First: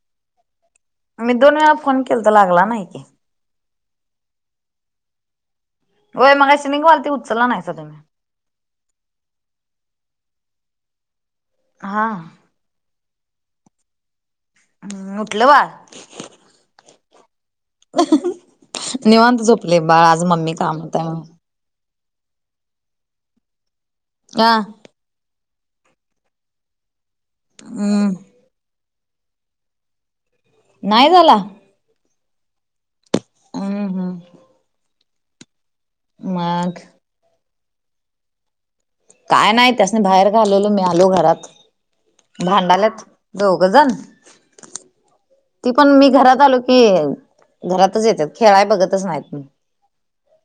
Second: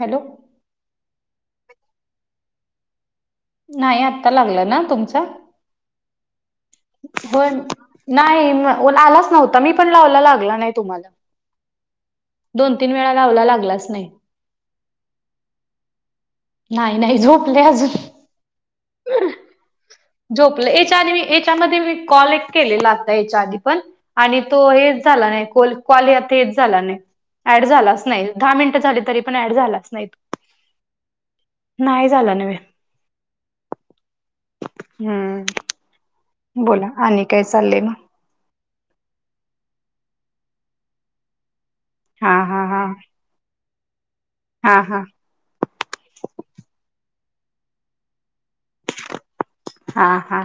Hello मी दोन वेळा फोन केल तर लागला नाही की नाही आत्ता लागलं ना तुमचं होय मगा सिनंगवालती उचलला होय नाही सध मी नाही आलाच नव्हता मी पण लावायला लागला नाही तुम्हाला हा दोन तीन वेळा लावला लागलाच नाही हम्म उठलं वा नाही नाही झोपले अजून निवंत झोपले बा झोपलं एच्या त्यामध्ये कॉल एक केलेला आता याच्या आधी पण आणि आ तो हेच झाला नाही. कॉल आता हेच झाला नाही ऍड झालाच हम्म नाही दहा मिनट झाली तरी पण ऍड झालाच नाही. नाही झाला. नाही झालं ना. [unintelligible] हम्म मग बोला आणि काय चाललंय मग. काय नाही त्यासनी बाहेर घालवल मी आलो घरात हा हा हा भांडणच दोघजन. हा हा. ती पण मी घरात आलो की घरातच येतात खेळाय बघतच नाहीत. हा हा.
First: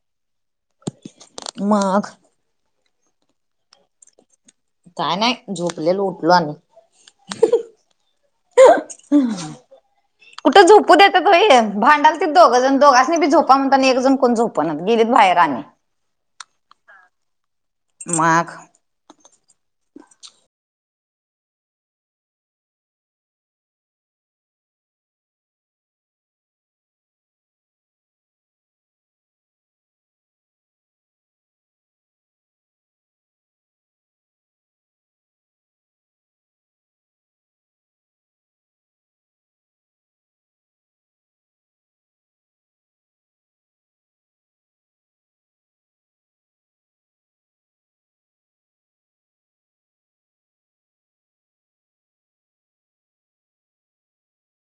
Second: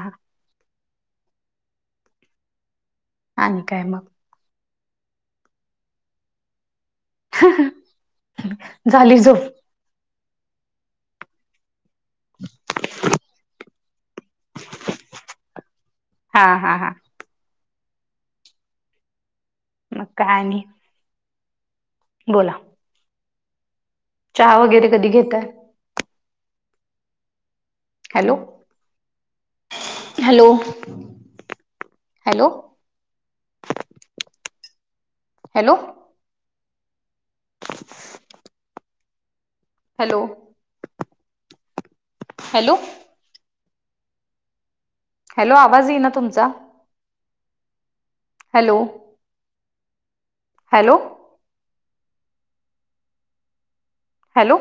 माघ आणि काय मग. काय नाही झोपलेल उठलो आणि्. झाली झोप. कुठं झोपू देत तो हे भांडाल त दोघ जण दोघांनी बी झोपा म्हणता एक जण कोण झोप. ते बघ गेली बाहेर आणि. हा हा हा. माघ मग काय आणि बोला. चहा वगैरे कधी घेताय. Hello. Hello hello. Hello. Hello hello. Hello आवाज येई ना तुमचा. हॅलो. हॅलो. हॅलो.